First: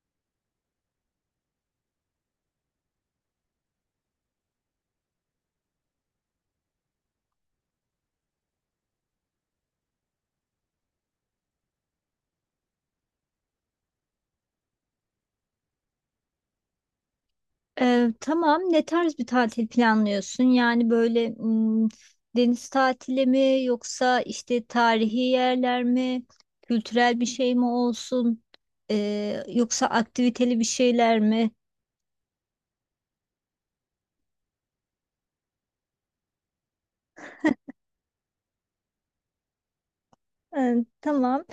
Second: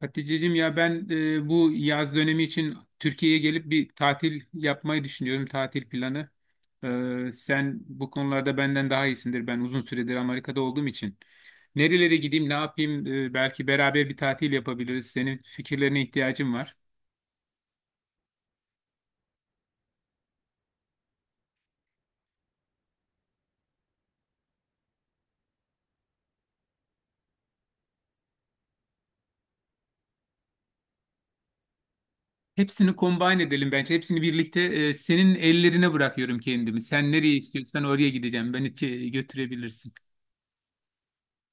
Hatice'cim ya ben bu yaz dönemi için Türkiye'ye gelip bir tatil yapmayı düşünüyorum, tatil planı. Sen bu konularda benden daha iyisindir. Ben uzun süredir Amerika'da olduğum için. Nerelere gideyim, ne yapayım? Belki beraber bir tatil yapabiliriz. Senin fikirlerine ihtiyacım var. Tamam. Ne tarz bir tatil planlıyorsun? Yani böyle deniz tatili mi yoksa işte tarihi yerler mi? Kültürel bir şey mi olsun? Yoksa aktiviteli bir şeyler mi? Hepsini combine edelim bence. Hepsini birlikte senin ellerine bırakıyorum kendimi. Sen nereye istiyorsan oraya gideceğim. Beni götürebilirsin. Ee, tamam.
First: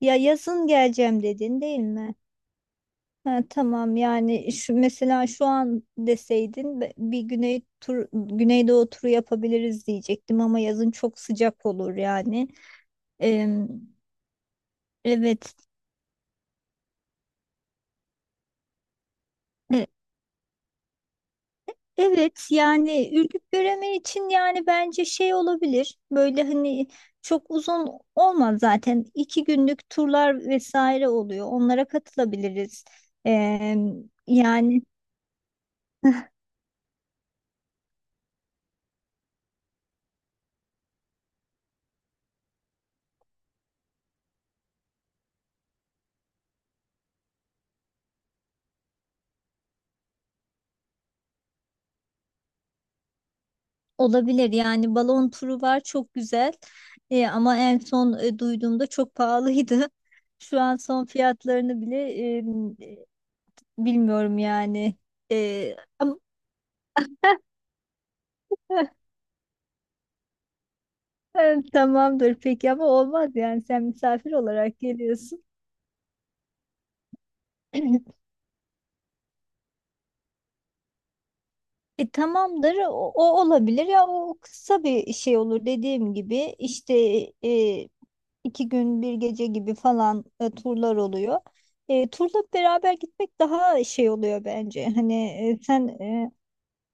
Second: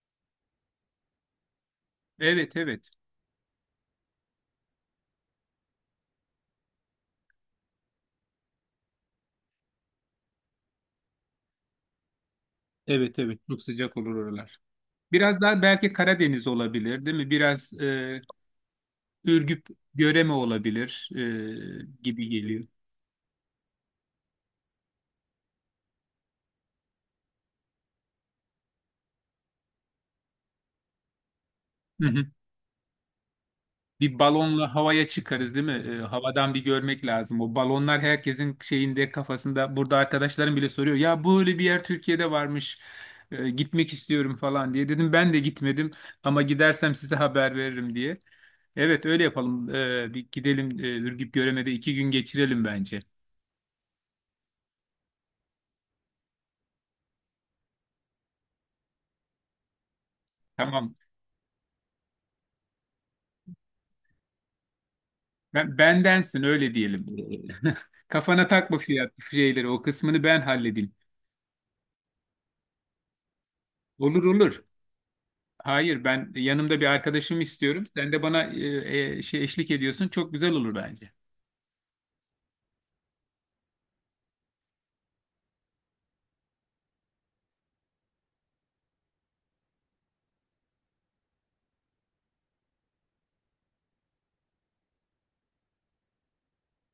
Ya yazın geleceğim dedin değil mi? Evet, evet. Ha, tamam yani şu, mesela şu an deseydin bir güneydoğu turu yapabiliriz diyecektim ama yazın çok sıcak olur yani. Evet, evet. Ee, Çok sıcak olur oralar. Biraz evet. daha belki Karadeniz olabilir, değil mi? Biraz Ürgüp, Göreme olabilir gibi Evet geliyor. yani ürküp göremen için yani bence şey olabilir böyle hani çok uzun olmaz zaten iki günlük turlar vesaire oluyor onlara Hı hı. katılabiliriz. Ee, Bir balonla Yani havaya çıkarız, değil mi? Havadan bir görmek lazım. O balonlar herkesin şeyinde, kafasında. Burada arkadaşlarım bile soruyor. Ya böyle bir yer Türkiye'de varmış. Gitmek istiyorum falan diye. Dedim ben de gitmedim ama gidersem size haber veririm diye. Evet öyle yapalım. Bir gidelim Ürgüp Göreme'de iki gün geçirelim bence. olabilir yani balon turu var, çok güzel. Ama en son duyduğumda çok pahalıydı şu an Tamam. son fiyatlarını bile bilmiyorum yani. Ben, Ama- bendensin öyle diyelim. Kafana takma fiyat şeyleri o kısmını ben halledeyim. tamamdır peki ama olmaz yani sen Olur misafir olur. olarak geliyorsun. Hayır ben yanımda bir arkadaşımı istiyorum. Sen de bana şey eşlik ediyorsun. Çok güzel olur bence. Tamamdır o olabilir ya, o kısa bir şey olur dediğim gibi, işte e, iki gün bir gece gibi falan turlar oluyor. Turla beraber gitmek daha şey oluyor bence, hani sen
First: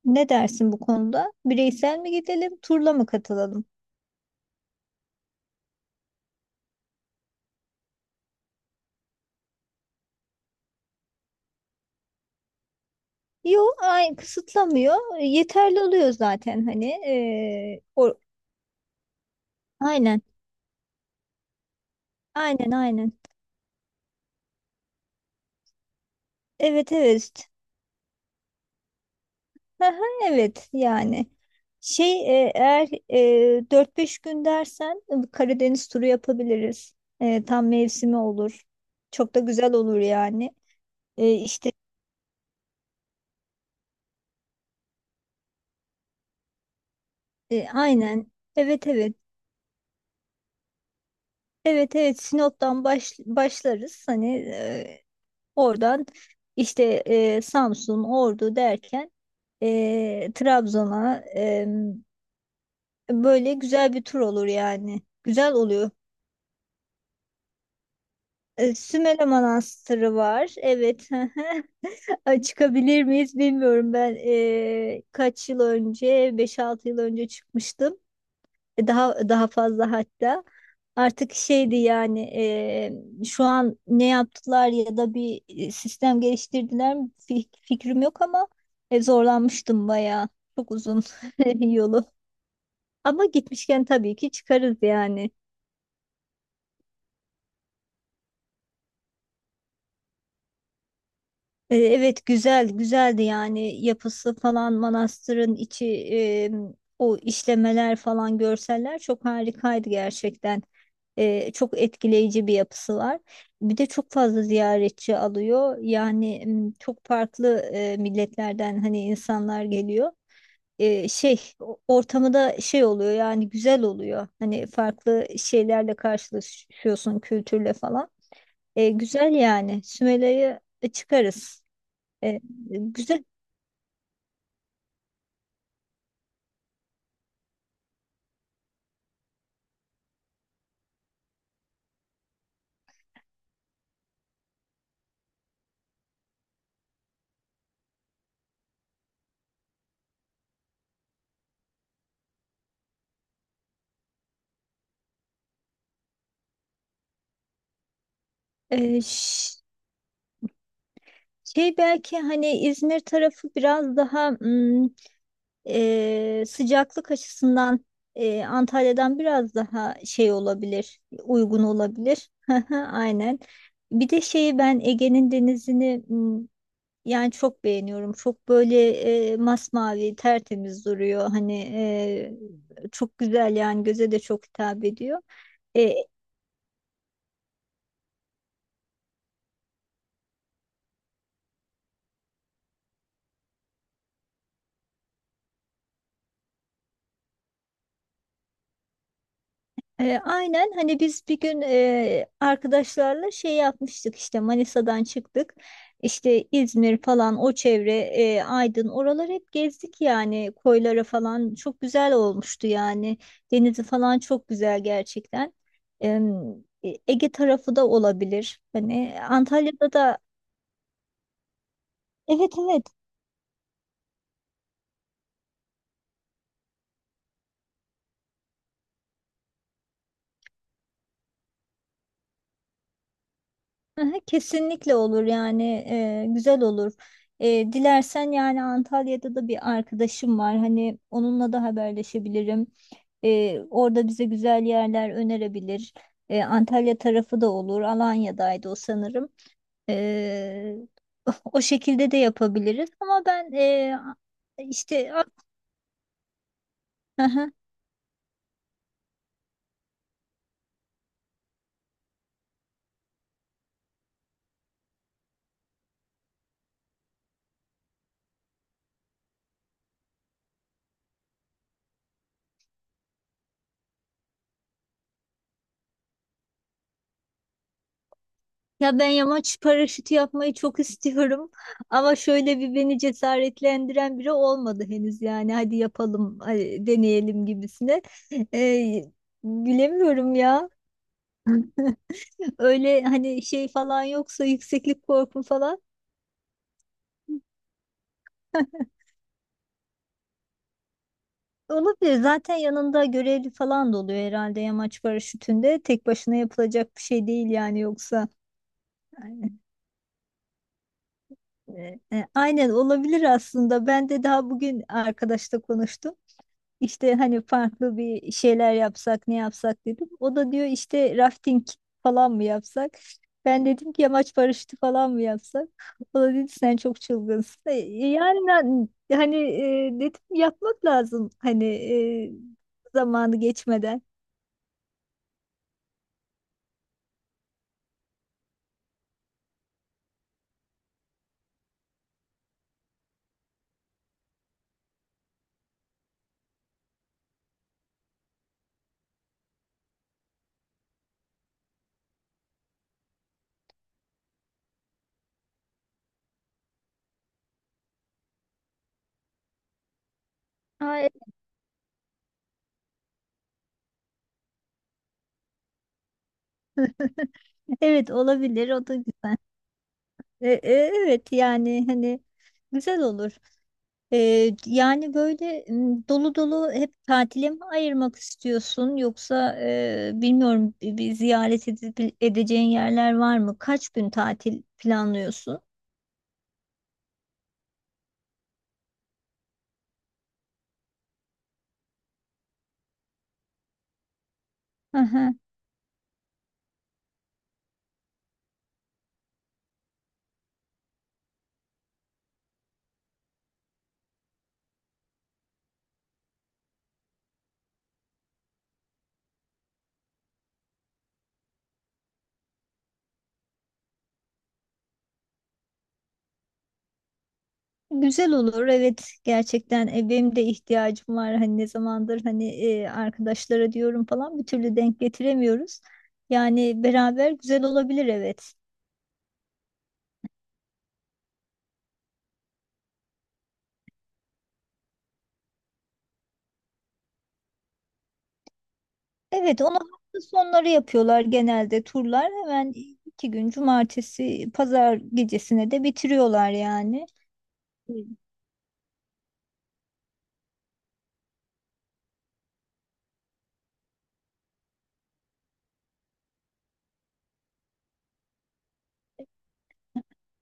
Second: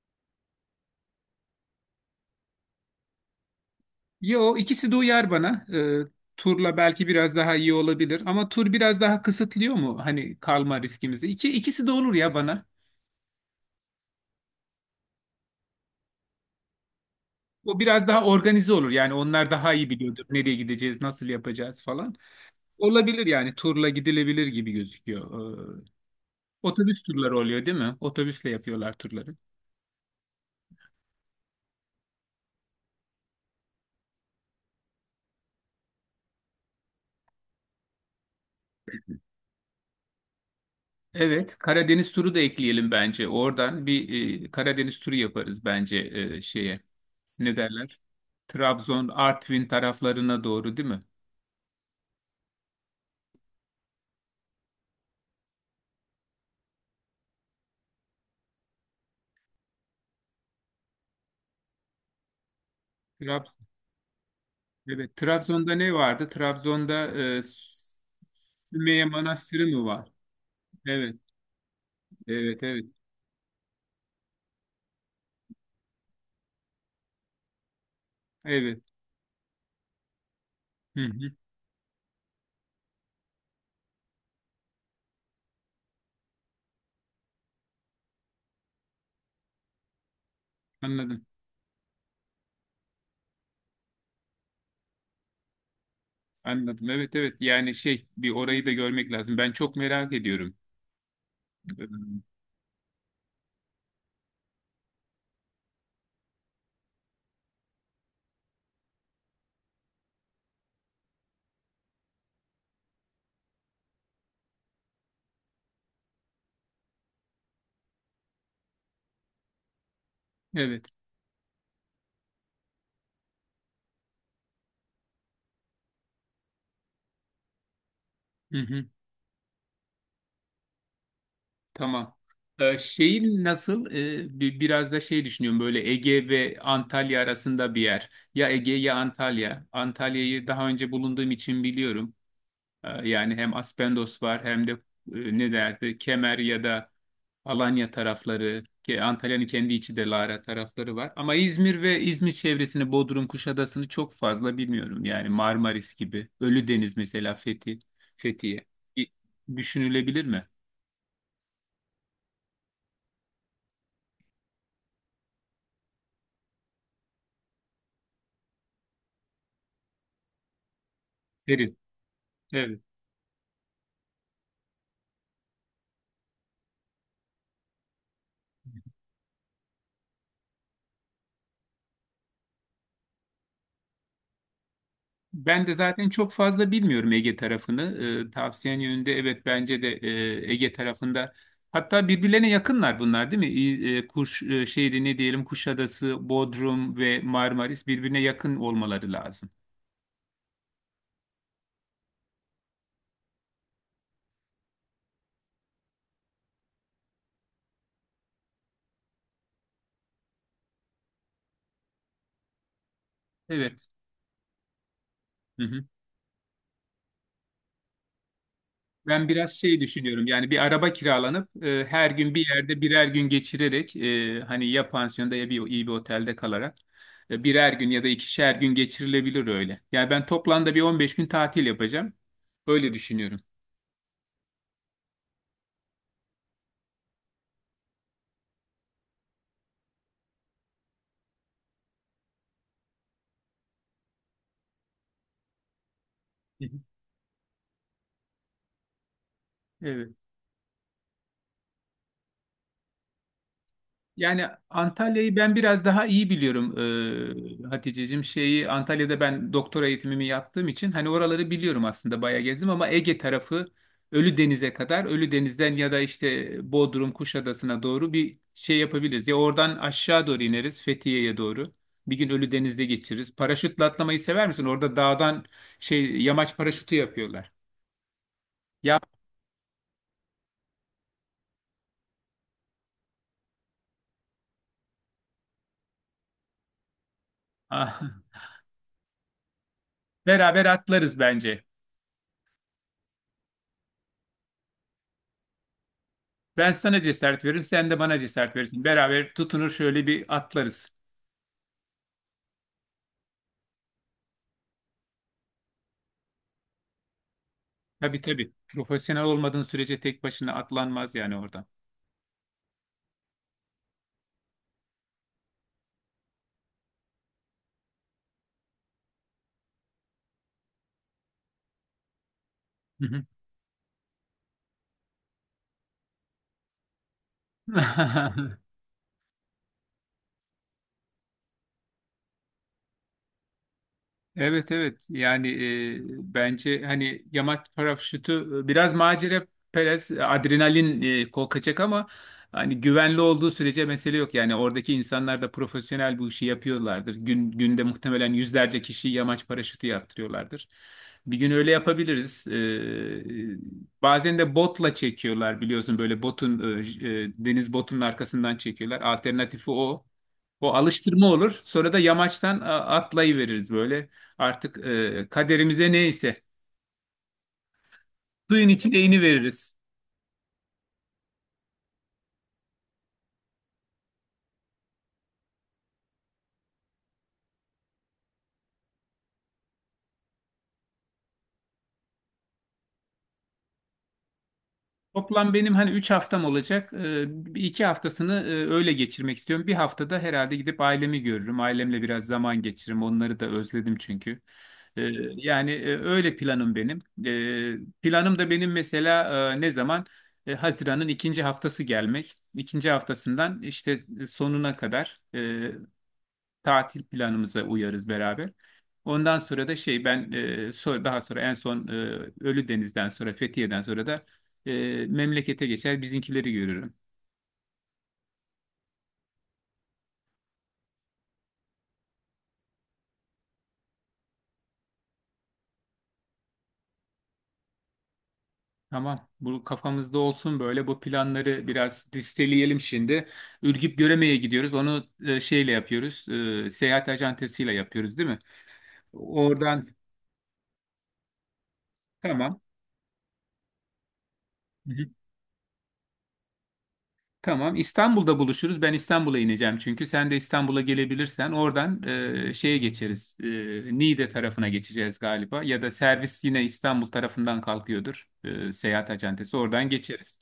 ne dersin bu konuda, bireysel mi gidelim turla mı katılalım? Yo ikisi de uyar bana. Turla belki biraz daha iyi olabilir ama tur biraz daha kısıtlıyor mu hani kalma riskimizi? İkisi de olur ya bana. Yok ay, kısıtlamıyor. Yeterli oluyor zaten, hani O biraz daha organize olur. Yani onlar daha iyi aynen, biliyordur nereye gideceğiz, nasıl yapacağız falan. aynen, aynen. Olabilir yani turla gidilebilir gibi gözüküyor. Evet, Otobüs turları evet. oluyor değil mi? Otobüsle yapıyorlar turları. Aha, evet yani şey, eğer 4-5 gün dersen Karadeniz turu yapabiliriz. Tam mevsimi olur. Çok da güzel olur yani. Evet, İşte Karadeniz turu da ekleyelim bence. Oradan bir Karadeniz turu yaparız bence şeye. Ne derler? aynen, evet Trabzon, evet, Artvin taraflarına doğru değil mi? evet evet. Sinop'tan başlarız. Hani oradan işte Samsun, Ordu derken Trabzon'a Trab böyle güzel bir tur olur yani. evet, Güzel Trabzon'da oluyor. ne vardı? Trabzon'da e, Sümeyye Sümele Manastırı mı var? Manastırı var. Evet. Evet, Ay, evet, evet. çıkabilir miyiz bilmiyorum. Ben kaç yıl önce, beş altı yıl önce çıkmıştım. Evet. Daha daha fazla hatta. Hı hı, Artık şeydi yani, şu an ne yaptılar ya da bir sistem geliştirdiler mi fikrim yok ama zorlanmıştım bayağı. Çok uzun anladım. yolu. Ama gitmişken tabii ki çıkarız yani. Anladım. Evet, evet. Yani şey, bir orayı da görmek lazım. Ben çok merak ediyorum. Ee, Evet, güzel güzeldi yani, yapısı falan, manastırın içi, e, o işlemeler falan, görseller çok harikaydı gerçekten. Çok etkileyici bir yapısı var. Bir de çok fazla ziyaretçi alıyor. Yani çok farklı milletlerden hani insanlar geliyor. Evet. Ortamı da şey oluyor yani, güzel oluyor. Hani farklı şeylerle karşılaşıyorsun, kültürle falan. Hı hı. Güzel yani, Sümela'yı çıkarız. Tamam. E, Güzel. Şeyin nasıl? Biraz da şey düşünüyorum böyle Ege ve Antalya arasında bir yer. Ya Ege ya Antalya. Antalya'yı daha önce bulunduğum için biliyorum. Yani hem Aspendos var hem de ne derdi Kemer ya da Alanya tarafları. Ki Antalya'nın kendi içi de Lara tarafları var. Ama İzmir ve İzmir çevresini Bodrum, Kuşadası'nı çok fazla bilmiyorum. Yani Marmaris gibi. Ölüdeniz mesela Fethiye. E, İ- ş- Düşünülebilir mi? Şey belki hani İzmir tarafı biraz daha sıcaklık açısından Antalya'dan biraz daha şey olabilir, uygun Derin. olabilir. Hı hı, Evet. aynen. Bir de şeyi, ben Ege'nin denizini yani çok beğeniyorum. Çok böyle masmavi, tertemiz duruyor. Hani çok güzel yani, göze de çok hitap ediyor. Ben de zaten çok fazla bilmiyorum Ege tarafını. Tavsiyen yönünde evet bence de Ege tarafında. Hatta birbirlerine yakınlar bunlar değil mi? Şeydi ne diyelim Kuşadası, Bodrum ve Marmaris birbirine yakın olmaları lazım. Aynen, hani biz bir gün arkadaşlarla şey yapmıştık, işte Manisa'dan çıktık, işte İzmir falan o çevre, Aydın, oraları hep gezdik yani, koylara falan, çok güzel olmuştu yani. Denizi Evet. falan çok güzel gerçekten. Hı hı. Em, Ege tarafı da olabilir, hani Ben biraz şey Antalya'da da. düşünüyorum yani bir araba kiralanıp her gün bir Evet yerde evet. birer gün geçirerek hani ya pansiyonda ya bir iyi bir otelde kalarak birer gün ya da ikişer gün geçirilebilir öyle. Yani ben toplamda bir 15 gün tatil yapacağım. Öyle düşünüyorum. Aha, kesinlikle olur yani, güzel olur. Dilersen yani Antalya'da da bir arkadaşım var, hani onunla da haberleşebilirim. Orada bize güzel yerler önerebilir. Hı hı. Antalya tarafı da olur. Alanya'daydı o sanırım. Evet. E, O şekilde de yapabiliriz. Ama ben Yani işte. Antalya'yı ben biraz daha iyi biliyorum Haticeciğim. Şeyi Antalya'da ben doktora eğitimimi yaptığım için hani oraları biliyorum aslında bayağı gezdim ama Ege tarafı Ölüdeniz'e kadar Ölüdeniz'den ya da işte Bodrum Kuşadası'na doğru bir şey yapabiliriz. Ya oradan aşağı doğru ineriz Fethiye'ye doğru. Bir gün Ölüdeniz'de geçiririz. Paraşütle atlamayı sever misin? Orada dağdan şey yamaç paraşütü yapıyorlar. Ya Ya ben yamaç paraşütü yapmayı çok istiyorum ama şöyle bir beni cesaretlendiren biri olmadı henüz yani, hadi yapalım hadi deneyelim gibisine. Ee, Bilemiyorum beraber ya, atlarız bence. öyle hani şey falan, yoksa yükseklik korkum falan Ben sana cesaret veririm, sen de bana cesaret verirsin. Beraber tutunur şöyle bir atlarız. olabilir. Zaten yanında görevli falan da oluyor herhalde, yamaç paraşütünde tek başına yapılacak bir şey değil yani, Tabii yoksa. tabii. Profesyonel Aynen, olmadığın sürece tek başına atlanmaz yani oradan. Aynen olabilir. Aslında ben de daha bugün arkadaşla konuştum. İşte hani farklı bir şeyler yapsak, ne yapsak dedim. O da diyor işte rafting falan mı yapsak? Hı Ben dedim ki yamaç paraşütü falan mı yapsak? O da dedi sen çok çılgınsın. Yani hı. ben- hani dedim yapmak lazım, hani zamanı geçmeden. Evet evet yani bence hani yamaç paraşütü biraz macera perest adrenalin kokacak ama hani güvenli olduğu sürece mesele yok. Yani oradaki insanlar da profesyonel bu işi yapıyorlardır. Günde muhtemelen yüzlerce kişi yamaç paraşütü yaptırıyorlardır. Bir gün öyle yapabiliriz. E, Bazen de botla çekiyorlar biliyorsun böyle botun deniz botunun arkasından çekiyorlar. Alternatifi o. O Aa, alıştırma olur. Sonra da yamaçtan atlayıveririz böyle. Artık kaderimize neyse evet suyun olabilir, o da içine iğne güzel. veririz. E, e, evet yani hani, güzel olur. Yani böyle, dolu dolu hep tatile mi ayırmak istiyorsun, yoksa bilmiyorum, bir ziyaret edeceğin yerler var mı? Kaç gün tatil Toplam planlıyorsun? benim hani 3 haftam olacak. İki haftasını öyle geçirmek istiyorum. Bir haftada herhalde gidip ailemi görürüm. Ailemle biraz zaman geçiririm. Onları da özledim çünkü. E, Aha, Yani öyle planım benim. Planım da benim mesela ne zaman? Haziran'ın ikinci haftası gelmek. İkinci haftasından işte sonuna kadar tatil planımıza uyarız beraber. Ondan sonra da şey ben daha sonra en son Ölüdeniz'den sonra Fethiye'den sonra da memlekete geçer bizimkileri görürüm. güzel olur, evet gerçekten. Benim de ihtiyacım var, hani ne zamandır, hani arkadaşlara diyorum falan, bir türlü denk getiremiyoruz. Yani beraber güzel olabilir, evet. Tamam, bu kafamızda olsun böyle bu planları biraz listeleyelim şimdi. Ürgüp Göreme'ye gidiyoruz. Onu şeyle yapıyoruz. Seyahat acentesiyle yapıyoruz değil mi? Evet, onu Oradan hafta sonları yapıyorlar genelde turlar. tamam. Hemen iki gün, cumartesi, pazar gecesine de bitiriyorlar yani. Tamam. Hı. İstanbul'da buluşuruz. Ben İstanbul'a ineceğim çünkü. Sen de İstanbul'a gelebilirsen oradan şeye geçeriz. Niğde tarafına geçeceğiz galiba. Ya da servis yine İstanbul tarafından kalkıyordur. Seyahat acentesi. Oradan geçeriz.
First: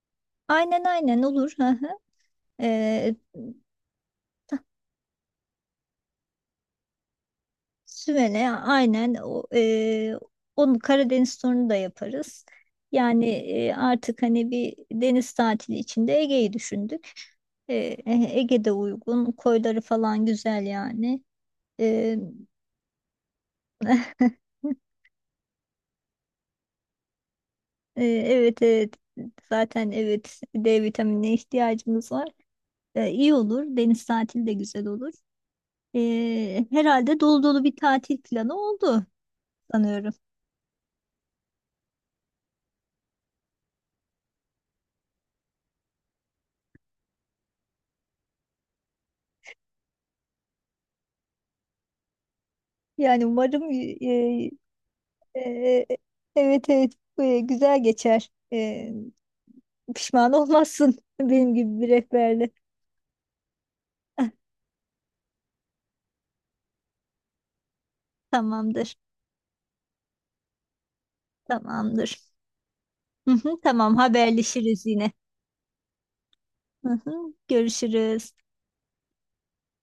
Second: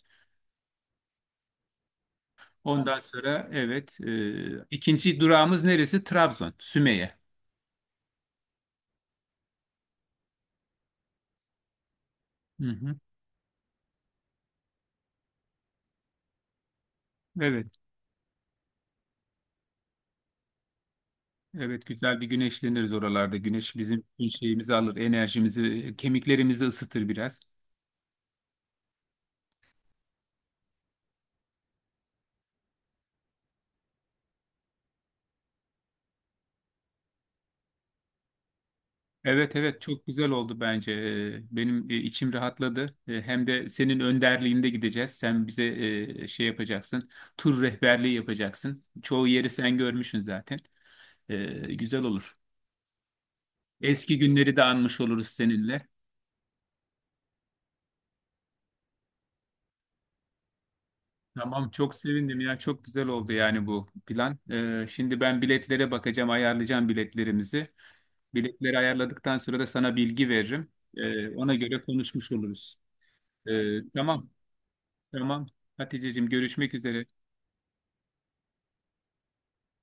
Aynen aynen olur. Hı hı. Ondan Ee, sonra evet ikinci durağımız neresi? Trabzon, Sümeyye. Sümele, aynen o, onu Karadeniz turunu da yaparız. Hı hı. Yani artık hani bir deniz tatili içinde Ege'yi düşündük. Evet. E, Ege'de uygun. Koyları falan güzel yani. Evet E, güzel bir güneşleniriz oralarda. Güneş bizim bütün şeyimizi alır, enerjimizi, kemiklerimizi ısıtır biraz. Evet evet. Zaten evet, D vitaminine ihtiyacımız var. İyi olur. Deniz tatili de güzel olur. Herhalde dolu dolu bir tatil planı oldu Evet evet çok sanıyorum. güzel oldu bence. Benim içim rahatladı. Hem de senin önderliğinde gideceğiz. Sen bize şey yapacaksın. Tur rehberliği yapacaksın. Çoğu yeri sen görmüşsün zaten. Güzel olur. Yani umarım, Eski günleri de anmış oluruz e, e, seninle. evet evet, güzel geçer. Pişman olmazsın benim Tamam gibi bir çok sevindim rehberle. ya. Çok güzel oldu yani bu plan. Şimdi ben biletlere bakacağım, ayarlayacağım biletlerimizi. Biletleri Tamamdır. ayarladıktan sonra da sana bilgi veririm. Ona göre Tamamdır. konuşmuş oluruz. Hı hı, tamam, Tamam haberleşiriz yine. tamam. Haticeciğim görüşmek Hı üzere. hı. Görüşürüz.